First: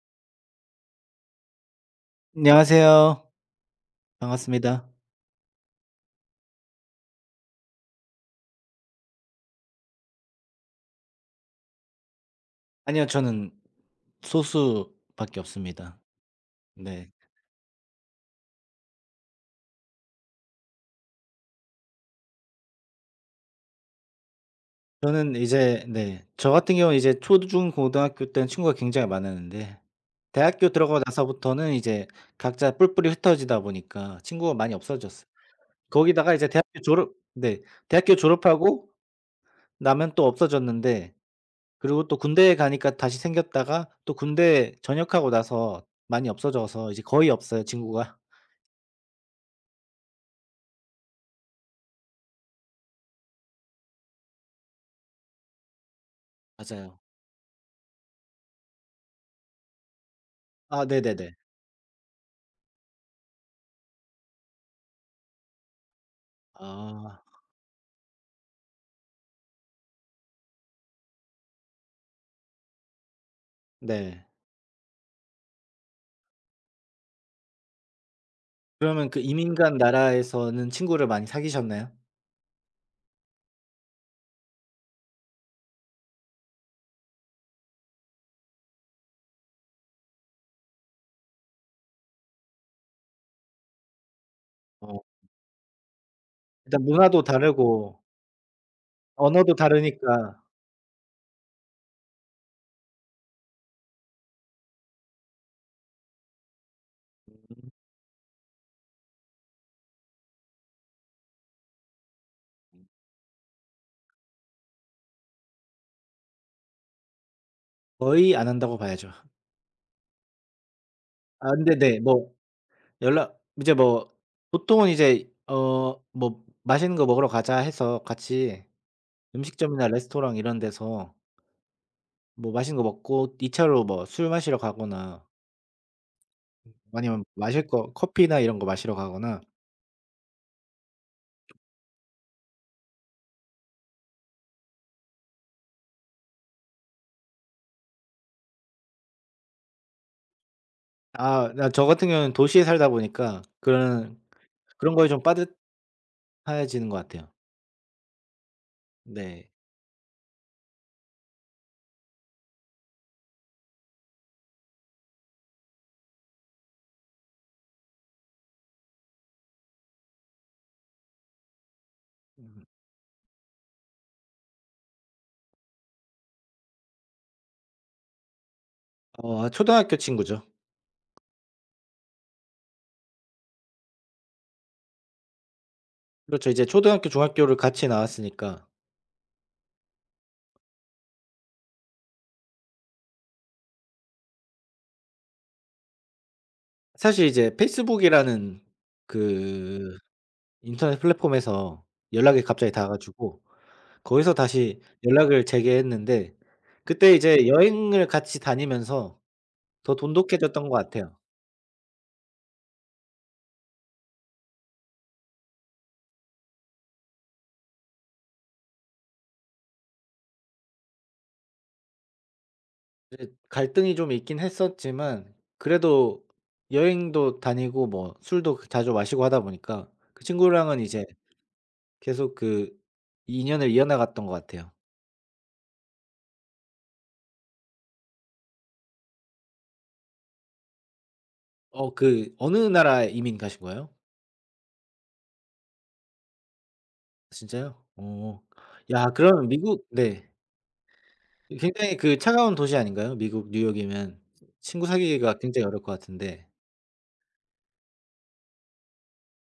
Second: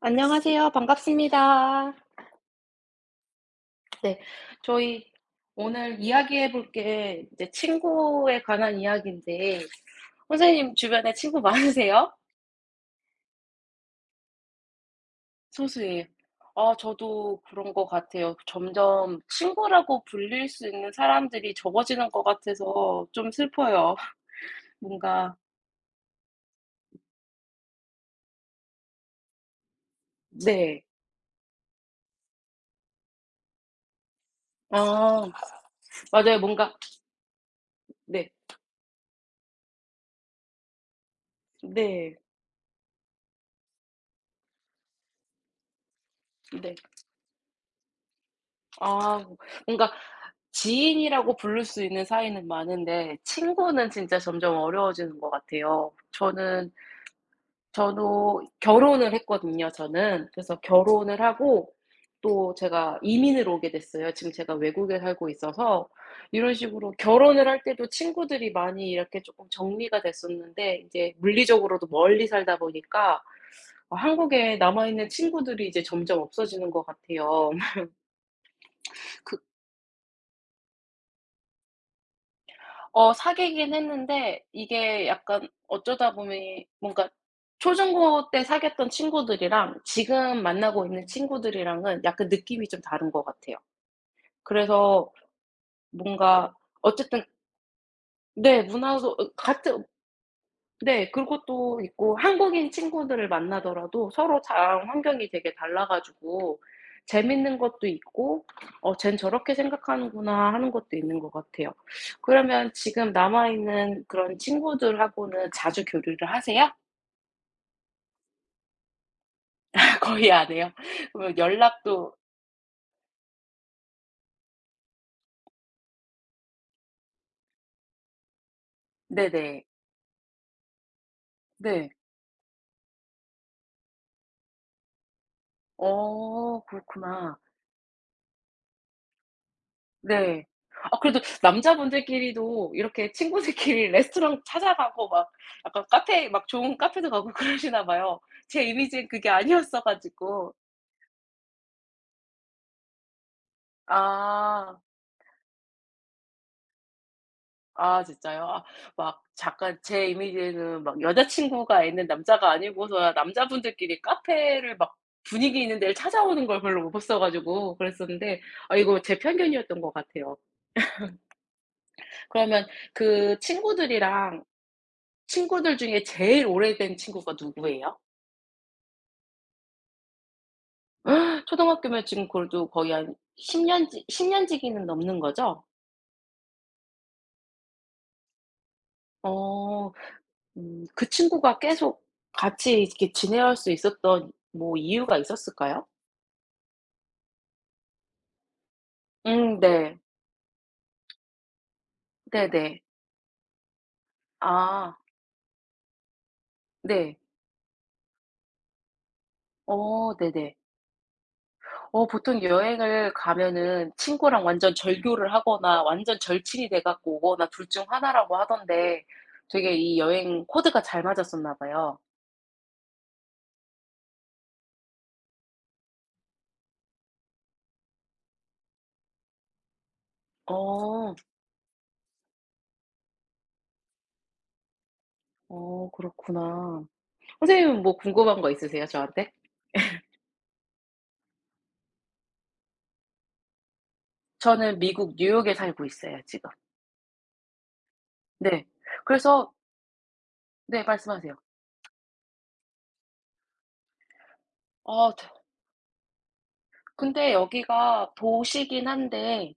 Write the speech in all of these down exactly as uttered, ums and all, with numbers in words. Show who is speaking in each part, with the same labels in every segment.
Speaker 1: 안녕하세요. 반갑습니다.
Speaker 2: 안녕하세요.
Speaker 1: 네.
Speaker 2: 반갑습니다.
Speaker 1: 저희 오늘 이야기해 볼 게 이제 친구에 관한 이야기인데 선생님 주변에 친구 많으세요?
Speaker 2: 아니요. 저는 소수밖에 없습니다.
Speaker 1: 소수예요. 아,
Speaker 2: 네.
Speaker 1: 저도 그런 것 같아요. 점점 친구라고 불릴 수 있는 사람들이 적어지는 것 같아서 좀 슬퍼요. 뭔가
Speaker 2: 저는 이제 네 저 같은 경우는 이제 초중고등학교 때는 친구가 굉장히 많았는데 대학교
Speaker 1: 네.
Speaker 2: 들어가고 나서부터는 이제 각자 뿔뿔이 흩어지다 보니까 친구가 많이 없어졌어요.
Speaker 1: 아
Speaker 2: 거기다가
Speaker 1: 맞아요.
Speaker 2: 이제
Speaker 1: 뭔가
Speaker 2: 대학교 졸업 네 대학교
Speaker 1: 네.
Speaker 2: 졸업하고 나면 또 없어졌는데, 그리고
Speaker 1: 네.
Speaker 2: 또 군대에 가니까 다시 생겼다가 또 군대 전역하고 나서 많이
Speaker 1: 네.
Speaker 2: 없어져서 이제 거의 없어요 친구가.
Speaker 1: 아 뭔가 지인이라고 부를 수 있는 사이는 많은데 친구는 진짜 점점 어려워지는 것 같아요. 저는
Speaker 2: 맞아요.
Speaker 1: 저도 결혼을 했거든요, 저는. 그래서
Speaker 2: 아
Speaker 1: 결혼을
Speaker 2: 네네네.
Speaker 1: 하고 또 제가 이민을 오게 됐어요. 지금 제가 외국에 살고 있어서 이런 식으로
Speaker 2: 아
Speaker 1: 결혼을 할 때도 친구들이 많이 이렇게 조금 정리가 됐었는데 이제 물리적으로도 멀리 살다 보니까 어
Speaker 2: 네.
Speaker 1: 한국에 남아 있는 친구들이 이제 점점 없어지는 것 같아요.
Speaker 2: 그러면 그 이민간 나라에서는 친구를 많이 사귀셨나요?
Speaker 1: 어 사귀긴 했는데 이게 약간 어쩌다 보니 뭔가 초중고 때 사귀었던 친구들이랑 지금 만나고 있는 친구들이랑은 약간 느낌이 좀 다른 것 같아요.
Speaker 2: 어
Speaker 1: 그래서 뭔가
Speaker 2: 일단 문화도
Speaker 1: 어쨌든
Speaker 2: 다르고
Speaker 1: 네 문화도 어
Speaker 2: 언어도
Speaker 1: 같은
Speaker 2: 다르니까.
Speaker 1: 네. 그것도 있고 한국인 친구들을 만나더라도 서로 자랑 환경이 되게 달라 가지고 재밌는 것도 있고 '어 쟨 저렇게 생각하는구나.' 하는 것도 있는 것 같아요. 그러면 지금 남아 있는 그런 친구들하고는 자주 교류를 하세요?
Speaker 2: 거의 안 한다고 봐야죠.
Speaker 1: 거의 안 해요? 그러면
Speaker 2: 아 근데 네
Speaker 1: 연락도
Speaker 2: 뭐 연락 이제 뭐 보통은 이제 어 뭐 "맛있는 거 먹으러 가자." 해서 같이
Speaker 1: 네네.
Speaker 2: 음식점이나 레스토랑 이런 데서
Speaker 1: 네.
Speaker 2: 뭐 맛있는 거 먹고 이 차로 뭐 술 마시러 가거나
Speaker 1: 어
Speaker 2: 아니면
Speaker 1: 그렇구나.
Speaker 2: 마실 거 커피나 이런 거 마시러 가거나.
Speaker 1: 네. 아 그래도 남자분들끼리도 이렇게 친구들끼리 레스토랑 찾아가고 막 약간 카페 막 좋은 카페도 가고 그러시나 봐요. 제 이미지는 그게 아니었어 가지고.
Speaker 2: 아 나 저 같은 경우는 도시에 살다 보니까 그런
Speaker 1: 아.
Speaker 2: 그런 거에 좀 빠듯 하얘지는 것 같아요.
Speaker 1: 아 진짜요? 아 막
Speaker 2: 네.
Speaker 1: 잠깐 제 이미지에는 막 여자친구가 있는 남자가 아니고서야 남자분들끼리 카페를 막 분위기 있는 데를 찾아오는 걸 별로 못 봤어 가지고 그랬었는데 아 이거 제 편견이었던 것 같아요.
Speaker 2: 음.
Speaker 1: 그러면 그 친구들이랑 친구들 중에 제일 오래된 친구가 누구예요?
Speaker 2: 어 초등학교 친구죠.
Speaker 1: 초등학교면 지금 그래도 거의 한 십 년지 년지기는 넘는 거죠?
Speaker 2: 그렇죠. 이제 초등학교 중학교를 같이 나왔으니까.
Speaker 1: 어. 음 그 친구가 계속 같이 이렇게 지내할 수 있었던 뭐 이유가 있었을까요?
Speaker 2: 사실 이제 페이스북이라는
Speaker 1: 음
Speaker 2: 그
Speaker 1: 네.
Speaker 2: 인터넷 플랫폼에서 연락이 갑자기
Speaker 1: 네네.
Speaker 2: 닿아 가지고 거기서 다시
Speaker 1: 아
Speaker 2: 연락을 재개했는데, 그때
Speaker 1: 네.
Speaker 2: 이제 여행을 같이 다니면서 더
Speaker 1: 어 네네.
Speaker 2: 돈독해졌던 것 같아요.
Speaker 1: 어 보통 여행을 가면은 친구랑 완전 절교를 하거나 완전 절친이 돼 갖고 오거나 둘 중 하나라고 하던데 되게 이 여행 코드가 잘 맞았었나 봐요.
Speaker 2: 갈등이 좀 있긴 했었지만 그래도 여행도 다니고 뭐 술도 그 자주 마시고 하다 보니까 그 친구랑은 이제
Speaker 1: 어.
Speaker 2: 계속 그 인연을 이어나갔던 것 같아요.
Speaker 1: 어 그렇구나. 선생님은 뭐 궁금한 거 있으세요, 저한테?
Speaker 2: 어 그 어느 나라에 이민 가신 거예요?
Speaker 1: 저는 미국 뉴욕에 살고 있어요, 지금.
Speaker 2: 진짜요? 어.
Speaker 1: 네.
Speaker 2: 야 그러면
Speaker 1: 그래서
Speaker 2: 미국 네.
Speaker 1: 네 말씀하세요.
Speaker 2: 굉장히 그 차가운 도시 아닌가요? 미국 뉴욕이면 친구
Speaker 1: 어 저
Speaker 2: 사귀기가 굉장히 어려울 것 같은데.
Speaker 1: 근데 여기가 도시긴 한데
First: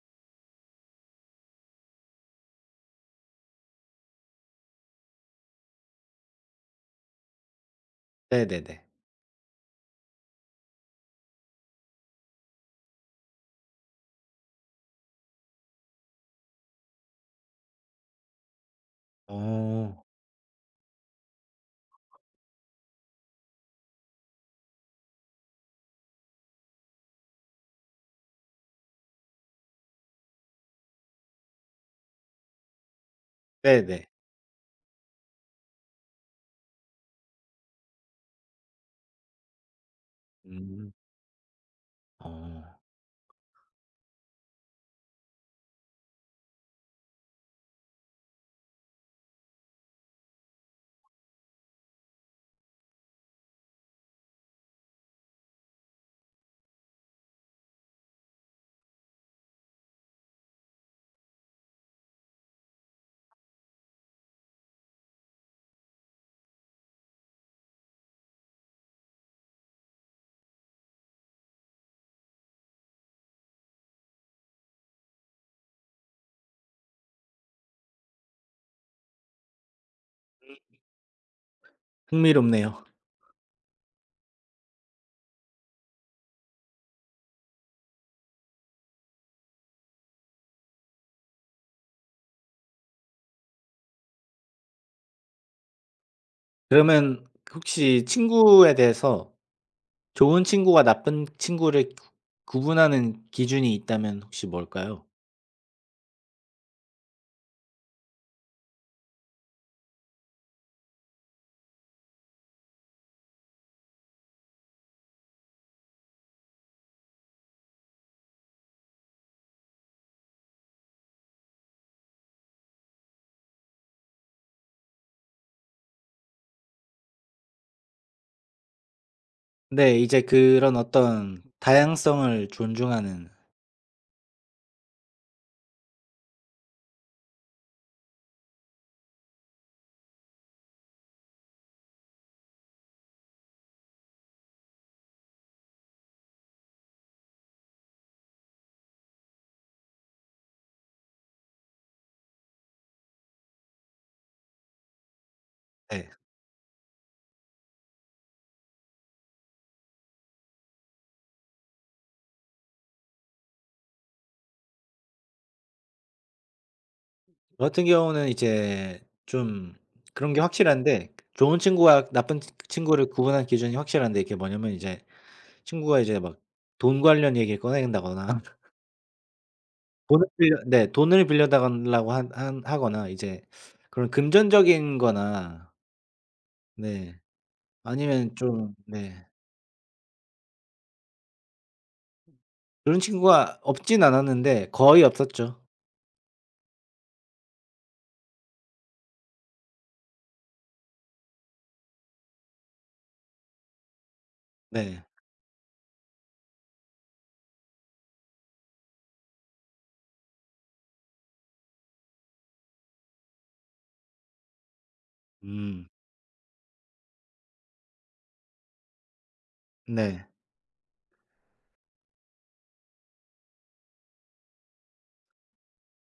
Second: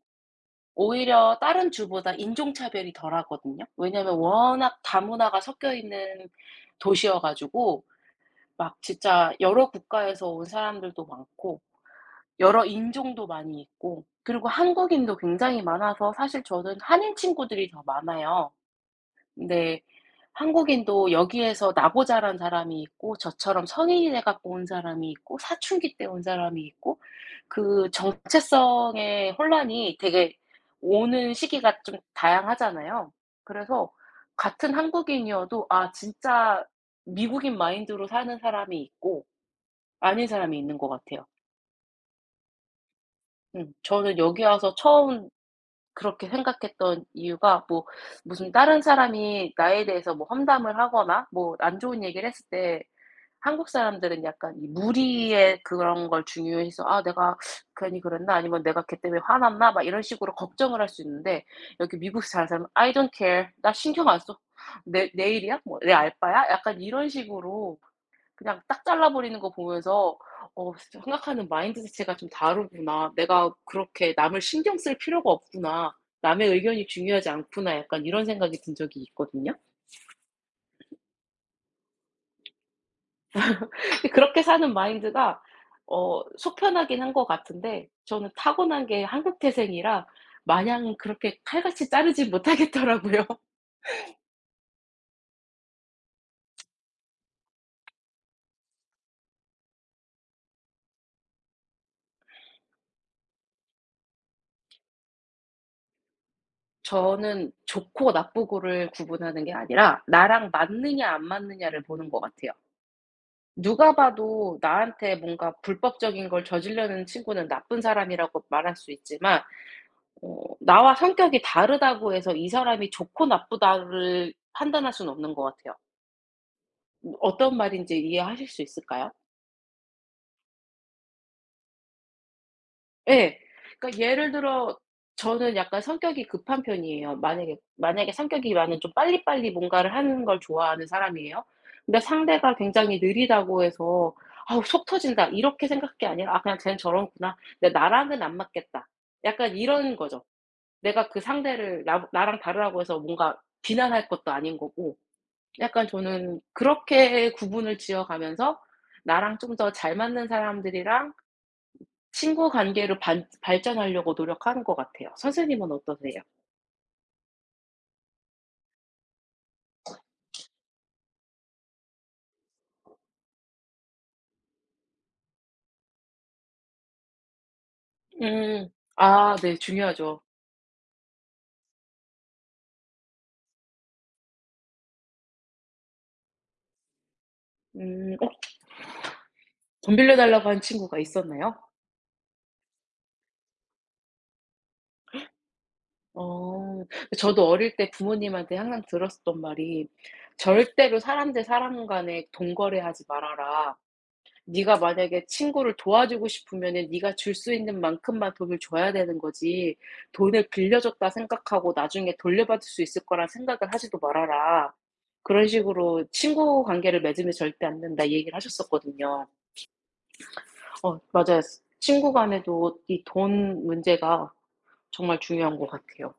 Speaker 1: 오히려 다른 주보다 인종차별이 덜하거든요. 왜냐면 워낙 다문화가 섞여 있는 도시여 가지고 막
Speaker 2: 네네네.
Speaker 1: 진짜 여러 국가에서 온 사람들도 많고 여러 인종도 많이 있고 그리고 한국인도 굉장히 많아서 사실 저는 한인 친구들이 더 많아요. 근데
Speaker 2: 어.
Speaker 1: 한국인도 여기에서 나고자란 사람이 있고 저처럼 성인이 돼 갖고 온 사람이 있고 사춘기 때 온 사람이 있고 그 정체성의 혼란이 되게 오는 시기가 좀 다양하잖아요. 그래서
Speaker 2: 네네.
Speaker 1: 같은 한국인이어도 아 진짜 미국인 마인드로 사는 사람이 있고 아닌 사람이 있는 것
Speaker 2: 음.
Speaker 1: 같아요.
Speaker 2: 어.
Speaker 1: 음. 저는 여기 와서 처음 그렇게 생각했던 이유가 뭐 무슨 다른 사람이 나에 대해서 뭐 험담을 하거나 뭐 안 좋은 얘기를 했을 때 한국 사람들은 약간 이 무리의 그런 걸 중요해서 '아 내가 괜히 그랬나?' 아니면 '내가 걔 때문에 화났나?' 막 이런 식으로 걱정을 할 수 있는데 여기 미국에서 사는 사람은 "I don't care. 나 신경 안 써. 내 내 일이야? 뭐 내 알바야?" 약간 이런 식으로 그냥 딱 잘라 버리는 거 보면서 어 생각하는 마인드 자체가 좀 다르구나. '내가 그렇게 남을 신경 쓸 필요가 없구나. 남의 의견이 중요하지 않구나.' 약간 이런 생각이 든 적이 있거든요.
Speaker 2: 흥미롭네요.
Speaker 1: 근데 그렇게 사는 마인드가 어 속 편하긴 한 것 같은데 저는 타고난 게 한국 태생이라 마냥 그렇게 칼같이 자르지 못하겠더라고요.
Speaker 2: 그러면 혹시 친구에 대해서 좋은 친구와 나쁜 친구를 구 구분하는 기준이 있다면 혹시 뭘까요?
Speaker 1: 저는 좋고 나쁘고를 구분하는 게 아니라 나랑 맞느냐 안 맞느냐를 보는 것 같아요. 누가 봐도 나한테 뭔가 불법적인 걸 저지르는 친구는 나쁜 사람이라고 말할 수 있지만 어 나와 성격이 다르다고 해서 이 사람이 좋고 나쁘다를 판단할 수는 없는 것 같아요. 어떤 말인지 이해하실 수 있을까요?
Speaker 2: 네. 이제 그런 어떤 다양성을 존중하는.
Speaker 1: 예. 그러니까 예를 들어 저는 약간 성격이 급한 편이에요. 만약에 만약에 성격이 나는 좀 빨리빨리 뭔가를 하는 걸 좋아하는 사람이에요. 근데 상대가 굉장히 느리다고 해서 '아우 속 터진다.' 이렇게 생각한 게 아니라 '아 그냥 쟤는 저런구나. 근데 나랑은 안 맞겠다.' 약간 이런 거죠. 내가 그 상대를 나 나랑 다르다고 해서 뭔가 비난할 것도 아닌 거고 약간
Speaker 2: 네.
Speaker 1: 저는 그렇게 구분을 지어 가면서 나랑 좀 더 잘 맞는 사람들이랑 친구 관계로 반 발전하려고 노력하는 것 같아요. 선생님은 어떠세요?
Speaker 2: 저 같은 경우는 이제 좀 그런 게 확실한데, 좋은 친구와 나쁜 치 친구를 구분하는 기준이 확실한데, 이게 뭐냐면 이제 친구가 이제 막 돈 관련 얘기를 꺼낸다거나
Speaker 1: 음. 아 네 중요하죠.
Speaker 2: 돈을 빌려 네. 돈을 빌려 달라고 한 한 하거나 이제 그런 금전적인 거나 네
Speaker 1: 음.
Speaker 2: 아니면
Speaker 1: 어
Speaker 2: 좀 네.
Speaker 1: 돈 빌려 달라고 한 친구가 있었나요?
Speaker 2: 그런 친구가 없진 않았는데 거의 없었죠.
Speaker 1: 어. 저도 어릴 때 부모님한테 항상 들었었던 말이 "절대로 사람 대 사람 간에 돈 거래하지 말아라." 네가
Speaker 2: 네.
Speaker 1: 만약에 친구를 도와주고 싶으면은 네가 줄 수 있는 만큼만 돈을 줘야 되는 거지 돈을 빌려줬다 생각하고 나중에 돌려받을 수 있을 거란 생각을 하지도 말아라. 그런
Speaker 2: 음.
Speaker 1: 식으로 친구 관계를 맺으면 절대 안 된다 이 얘기를 하셨었거든요.
Speaker 2: 네.
Speaker 1: 어 맞아요. 친구 간에도 이 돈 문제가 정말 중요한 것 같아요.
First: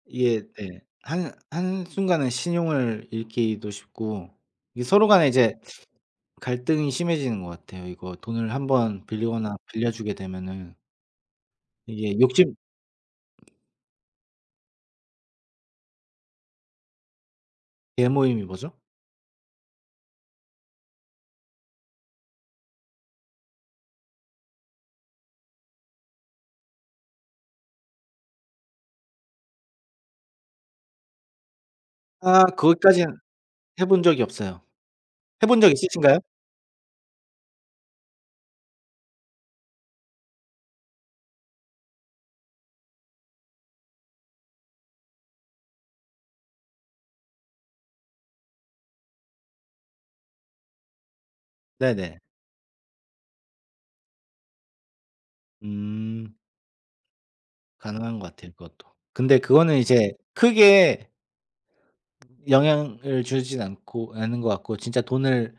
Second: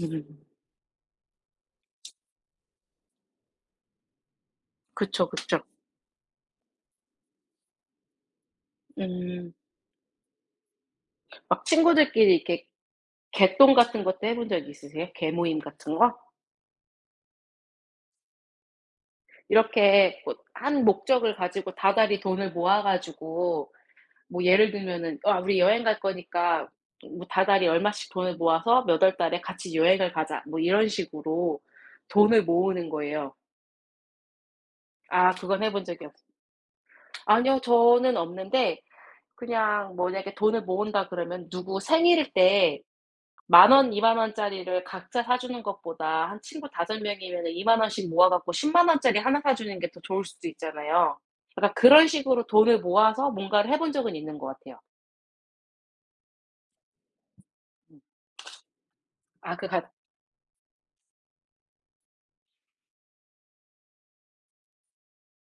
Speaker 1: 음.
Speaker 2: 이게 네. 한 한순간에 신용을 잃기도 쉽고 이게 서로 간에
Speaker 1: 그쵸,
Speaker 2: 이제
Speaker 1: 그쵸.
Speaker 2: 갈등이 심해지는 것 같아요. 이거 돈을 한번
Speaker 1: 음.
Speaker 2: 빌리거나 빌려주게 되면은
Speaker 1: 막
Speaker 2: 이게
Speaker 1: 친구들끼리
Speaker 2: 욕심.
Speaker 1: 이렇게 갯돈 같은 것도 해본 적 있으세요? 개 모임 같은 거?
Speaker 2: 대모임이 뭐죠?
Speaker 1: 이렇게 뭐 한 목적을 가지고 다달이 돈을 모아 가지고 뭐 예를 들면은 "아 우리 여행 갈 거니까 뭐 다달이 얼마씩 돈을 모아서 몇 월 달에 같이 여행을 가자." 뭐 이런 식으로 돈을
Speaker 2: 아
Speaker 1: 모으는
Speaker 2: 거기까지는
Speaker 1: 거예요.
Speaker 2: 해본 적이 없어요.
Speaker 1: 아
Speaker 2: 해본
Speaker 1: 그건 해
Speaker 2: 적
Speaker 1: 본 적이
Speaker 2: 있으신가요?
Speaker 1: 없어. 아니요. 저는 없는데 그냥 만약에 돈을 모은다 그러면 누구 생일일 때 만 원, 이만 원짜리를 각자 사 주는 것보다 한 친구 다섯 명이면이2 원씩 모아 갖고 일 공 원짜리 하나 사 주는 게 더 좋을 수도 있잖아요. 약간 그런
Speaker 2: 네네.
Speaker 1: 식으로 돈을 모아서 뭔가를 해본 적은 있는 것 같아요.
Speaker 2: 음. 가능한 것 같아요 그것도. 근데
Speaker 1: 아 그 가
Speaker 2: 그거는 이제 크게 영향을 주진 않고 않는 것 같고, 진짜 돈을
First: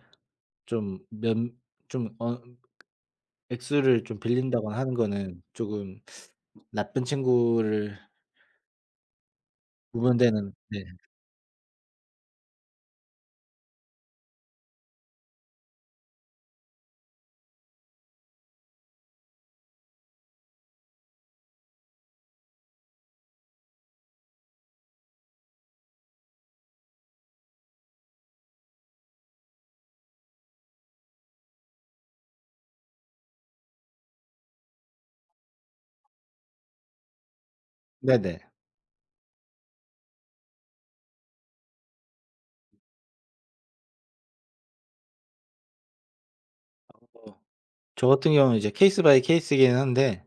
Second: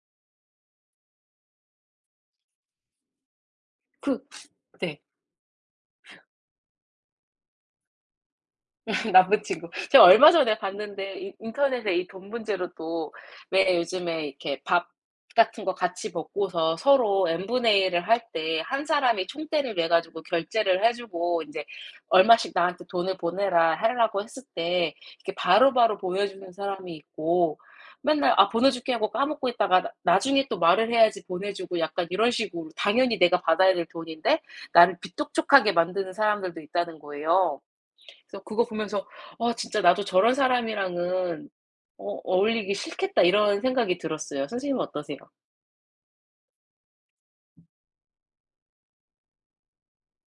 Speaker 2: 좀 면 좀 어 액수를 좀
Speaker 1: 그
Speaker 2: 빌린다거나 하는
Speaker 1: 네.
Speaker 2: 거는 조금 나쁜 친구를
Speaker 1: 나쁜 친구. 제가 얼마
Speaker 2: 구분되는
Speaker 1: 전에
Speaker 2: 네.
Speaker 1: 봤는데 이 인터넷에 이 돈 문제로 또 왜 요즘에 이렇게 밥 같은 거 같이 먹고서 서로 n분의 를을할 때 한 사람이 총대를 매 가지고 결제를 해 주고 인제 "얼마씩 나한테 돈을 보내라." 하려고 했을 때 이렇게 바로바로 보내주는 사람이 있고 맨날 '아 보내줄게.' 하고 까먹고 있다가 나 나중에 또 말을 해야지 보내주고 약간 이런 식으로 당연히 내가 받아야 될 돈인데 나를 비뚝촉하게 만드는 사람들도 있다는 거예요.
Speaker 2: 네네.
Speaker 1: 그래서 그거 보면서 '아 진짜 나도 저런 사람이랑은 어 어울리기 싫겠다.' 이런 생각이 들었어요. 선생님은 어떠세요?
Speaker 2: 뭐 저 같은 경우는 이제 케이스 바이 케이스이긴 한데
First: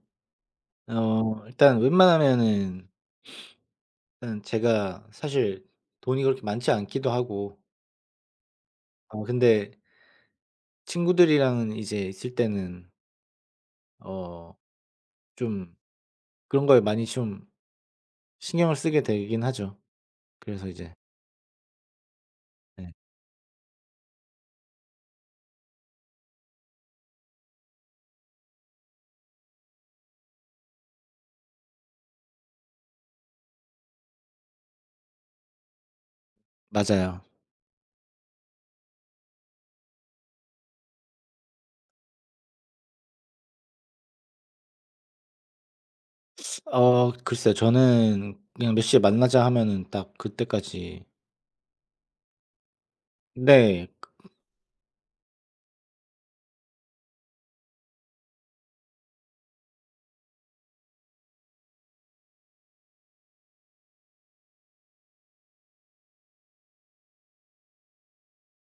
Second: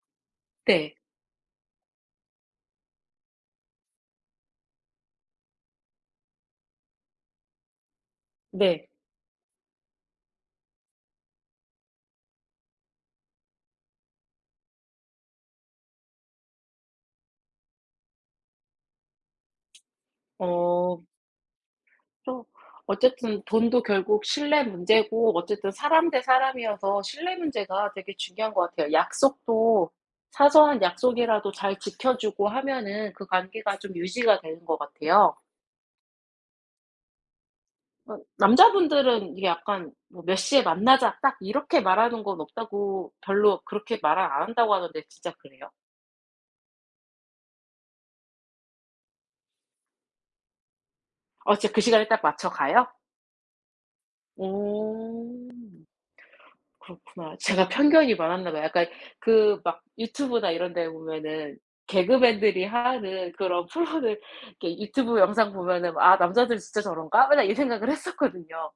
Speaker 1: 네.
Speaker 2: 어 일단 웬만하면은 일단 제가 사실 돈이 그렇게 많지 않기도 하고
Speaker 1: 네.
Speaker 2: 어 근데 친구들이랑 이제 있을 때는 어 좀 그런 거에 많이 좀 신경을 쓰게 되긴 하죠. 그래서 이제
Speaker 1: 어 또
Speaker 2: 네.
Speaker 1: 어쨌든 돈도 결국 신뢰 문제고 어쨌든 사람 대 사람이어서 신뢰 문제가 되게 중요한 것 같아요. 약속도 사소한 약속이라도 잘 지켜 주고 하면은 그 관계가 좀 유지가 되는 것 같아요.
Speaker 2: 맞아요.
Speaker 1: 어 남자분들은 이게 약간 뭐 "몇 시에 만나자." 딱 이렇게 말하는 건 없다고 별로 그렇게 말을 안 한다고 하던데 진짜 그래요?
Speaker 2: 어 글쎄요. 저는 그냥 몇 시에 만나자 하면은 딱 그때까지.
Speaker 1: 어 진짜 그 시간에 딱 맞춰 가요?
Speaker 2: 네.
Speaker 1: 오. 그렇구나. 제가 편견이 많았나 봐요. 약간 그 막 유튜브나 이런 데 보면은 개그맨들이 하는 그런 프로들 이렇게 유튜브 영상 보면은 '아 남자들 진짜 저런가?' 맨날 이 생각을 했었거든요.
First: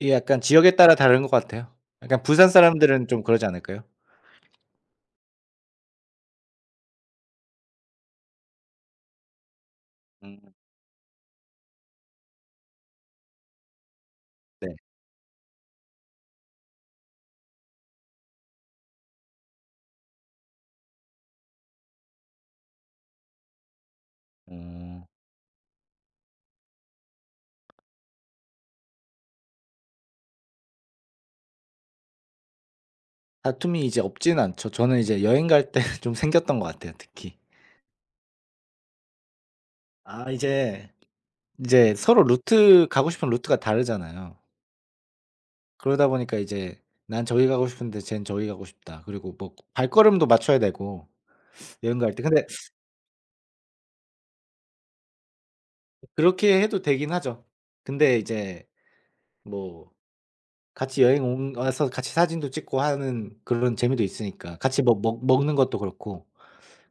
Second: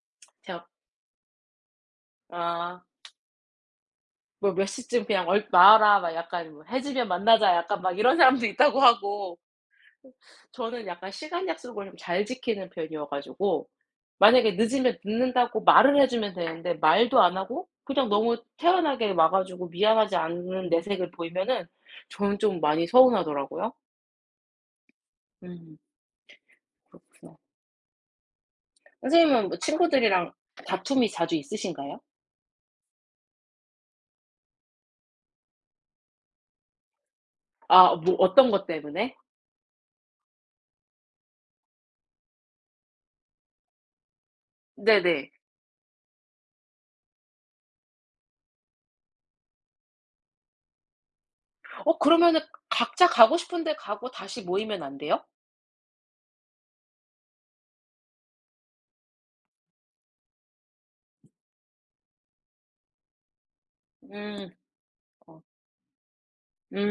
Speaker 2: 이게 약간
Speaker 1: 제가
Speaker 2: 지역에 따라 다른 것 같아요. 약간 부산
Speaker 1: 아
Speaker 2: 사람들은 좀 그러지 않을까요?
Speaker 1: 뭐 몇 시쯤 그냥 얼 나와라 막 약간 뭐 "해지면 만나자." 약간 막 이런 사람도 있다고 하고
Speaker 2: 음.
Speaker 1: 저는 약간 시간 약속을 좀 잘 지키는 편이어 가지고 만약에
Speaker 2: 네.
Speaker 1: 늦으면 늦는다고 말을 해 주면 되는데 말도 안 하고 그냥 너무 태연하게 와 가지고 미안하지 않은 내색을 보이면은 저는 좀 많이 서운하더라고요.
Speaker 2: 음.
Speaker 1: 음 그렇구나. 선생님은 뭐 친구들이랑 다툼이 자주 있으신가요?
Speaker 2: 다툼이 이제 없진 않죠. 저는 이제 여행 갈 때 좀 생겼던 것 같아요 특히.
Speaker 1: 아 뭐 어떤 것 때문에?
Speaker 2: 아 이제 이제 서로 루트 가고 싶은 루트가 다르잖아요.
Speaker 1: 네네.
Speaker 2: 그러다 보니까 이제 "난 저기 가고 싶은데 쟨 저기 가고 싶다." 그리고 뭐 발걸음도 맞춰야 되고
Speaker 1: 어
Speaker 2: 여행 갈 때.
Speaker 1: 그러면은
Speaker 2: 근데
Speaker 1: 각자 가고 싶은데 가고 다시 모이면 안 돼요?
Speaker 2: 그렇게 해도 되긴 하죠. 근데 이제 뭐 같이 여행 온 와서 같이 사진도 찍고 하는 그런 재미도
Speaker 1: 음.
Speaker 2: 있으니까. 같이 뭐 먹
Speaker 1: 어.
Speaker 2: 먹는 것도 그렇고.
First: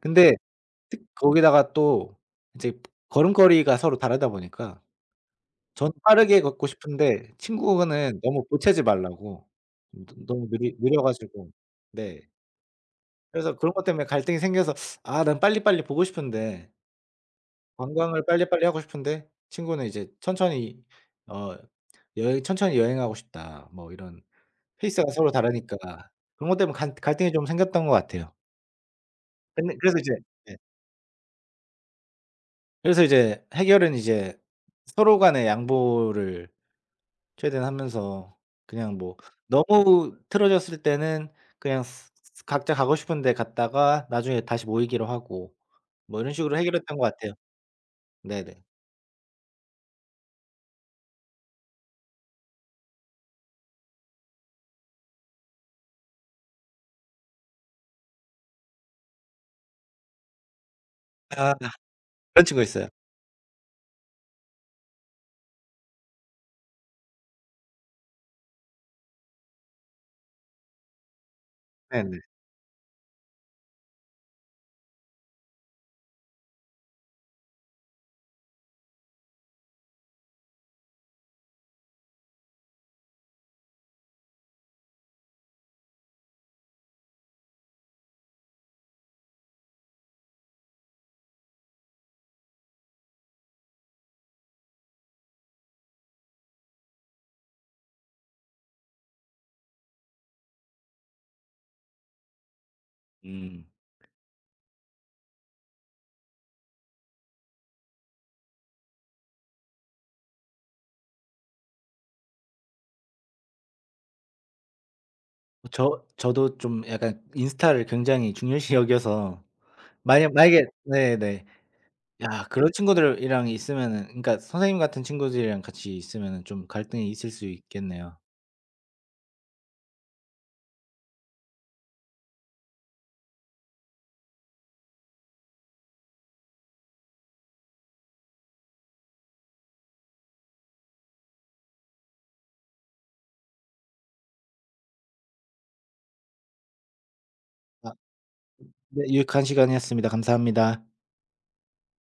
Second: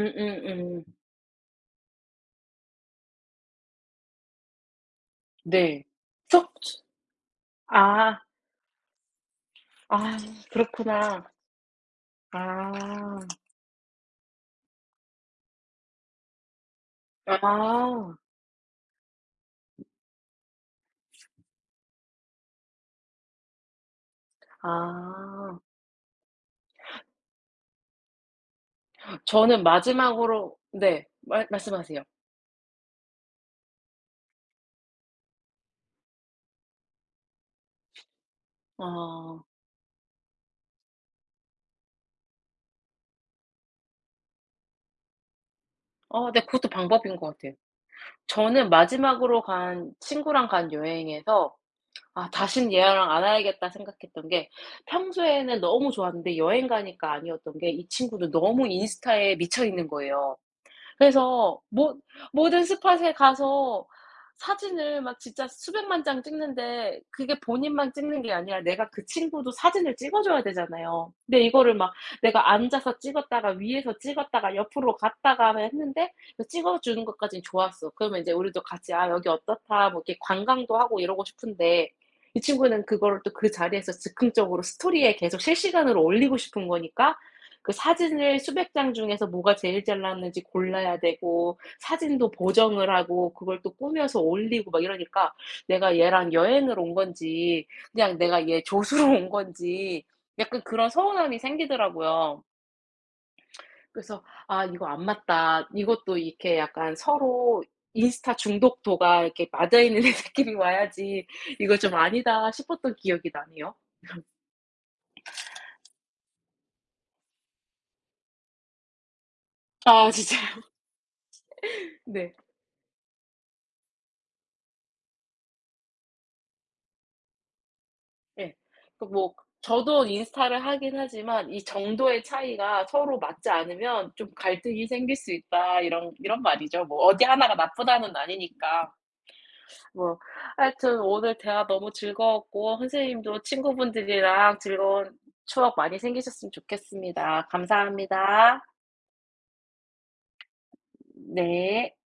Speaker 2: 근데 특 거기다가 또 이제 걸음걸이가 서로 다르다 보니까
Speaker 1: 네.
Speaker 2: 저는 빠르게
Speaker 1: 석
Speaker 2: 걷고 싶은데
Speaker 1: 아.
Speaker 2: 친구는 너무 보채지 말라고. 너
Speaker 1: 아
Speaker 2: 너무 느리 느려
Speaker 1: 그렇구나.
Speaker 2: 가지고 네.
Speaker 1: 아.
Speaker 2: 그래서 그런 것 때문에 갈등이 생겨서 아 난 빨리빨리 보고 싶은데
Speaker 1: 아.
Speaker 2: 관광을 빨리빨리 하고 싶은데 친구는 이제 천천히 어 여행 "천천히 여행하고 싶다." 뭐 이런 페이스가 서로
Speaker 1: 아.
Speaker 2: 다르니까. 그런 것 때문에 간 갈등이 좀 생겼던 것 같아요.
Speaker 1: 저는
Speaker 2: 근데 그래서 이제 예
Speaker 1: 마지막으로 네. 말 말씀하세요.
Speaker 2: 그래서 이제 해결은 이제 서로 간의 양보를 최대한 하면서 그냥 뭐
Speaker 1: 아.
Speaker 2: 너무 틀어졌을 때는 그냥 스 스 각자 가고 싶은 데 갔다가 나중에 다시 모이기로 하고 뭐
Speaker 1: 어
Speaker 2: 이런
Speaker 1: 네
Speaker 2: 식으로
Speaker 1: 그것도
Speaker 2: 해결했던 것
Speaker 1: 방법인 것
Speaker 2: 같아요.
Speaker 1: 같아요.
Speaker 2: 네네.
Speaker 1: 저는 마지막으로 간 친구랑 간 여행에서 '아 다신 얘랑 안 와야겠다.' 생각했던 게 평소에는 너무 좋았는데 여행 가니까 아니었던 게 이 친구는 너무 인스타에 미쳐 있는 거예요.
Speaker 2: 아
Speaker 1: 그래서 모
Speaker 2: 그런 친구
Speaker 1: 모든
Speaker 2: 있어요.
Speaker 1: 스팟에 가서 사진을 막 진짜 수백만 장 찍는데 그게 본인만 찍는 게 아니라 내가 그 친구도 사진을 찍어 줘야 되잖아요. 근데 이거를 막
Speaker 2: 네네.
Speaker 1: 내가 앉아서 찍었다가 위에서 찍었다가 옆으로 갔다가 했는데 그 찍어 주는 것까지는 좋았어. 그러면 이제 우리도 같이 "아 여기 어떻다." 뭐 이렇게 관광도 하고 이러고 싶은데 이 친구는 그거를 또 그 자리에서 즉흥적으로 스토리에 계속 실시간으로 올리고 싶은 거니까 그 사진을 수백 장 중에서 뭐가 제일 잘 나왔는지 골라야 되고 사진도 보정을 하고 그걸 또 꾸며서 올리고 막 이러니까 내가 얘랑 여행을 온 건지 그냥 내가 얘 조수로 온 건지 약간 그런 서운함이 생기더라고요.
Speaker 2: 음.
Speaker 1: 그래서 '아 이거 안 맞다.' 이것도 이렇게 약간 서로 인스타 중독도가 이렇게 맞아 있는 애들끼리 와야지 이거 좀 아니다 싶었던 기억이 나네요.
Speaker 2: 저 저도 좀 약간 인스타를 굉장히 중요시 여겨서
Speaker 1: 아 진
Speaker 2: 만약
Speaker 1: 짜
Speaker 2: 만약에 네네.
Speaker 1: 네.
Speaker 2: 야 그런 친구들이랑 있으면은, 그러니까 선생님 같은 친구들이랑 같이 있으면은 좀 갈등이 있을 수 있겠네요.
Speaker 1: 예. 그 뭐 저도 인스타를 하긴 하지만 이 정도의 차이가 서로 맞지 않으면 좀 갈등이 생길 수 있다 이런 이런 말이죠. 뭐 어디 하나가 나쁘다는 아니니까. 뭐 하여튼 오늘 대화 너무 즐거웠고 선생님도 친구분들이랑 즐거운 추억 많이 생기셨으면 좋겠습니다.
Speaker 2: 아
Speaker 1: 감사합니다.
Speaker 2: 네 유익한 시간이었습니다. 감사합니다.
Speaker 1: 네.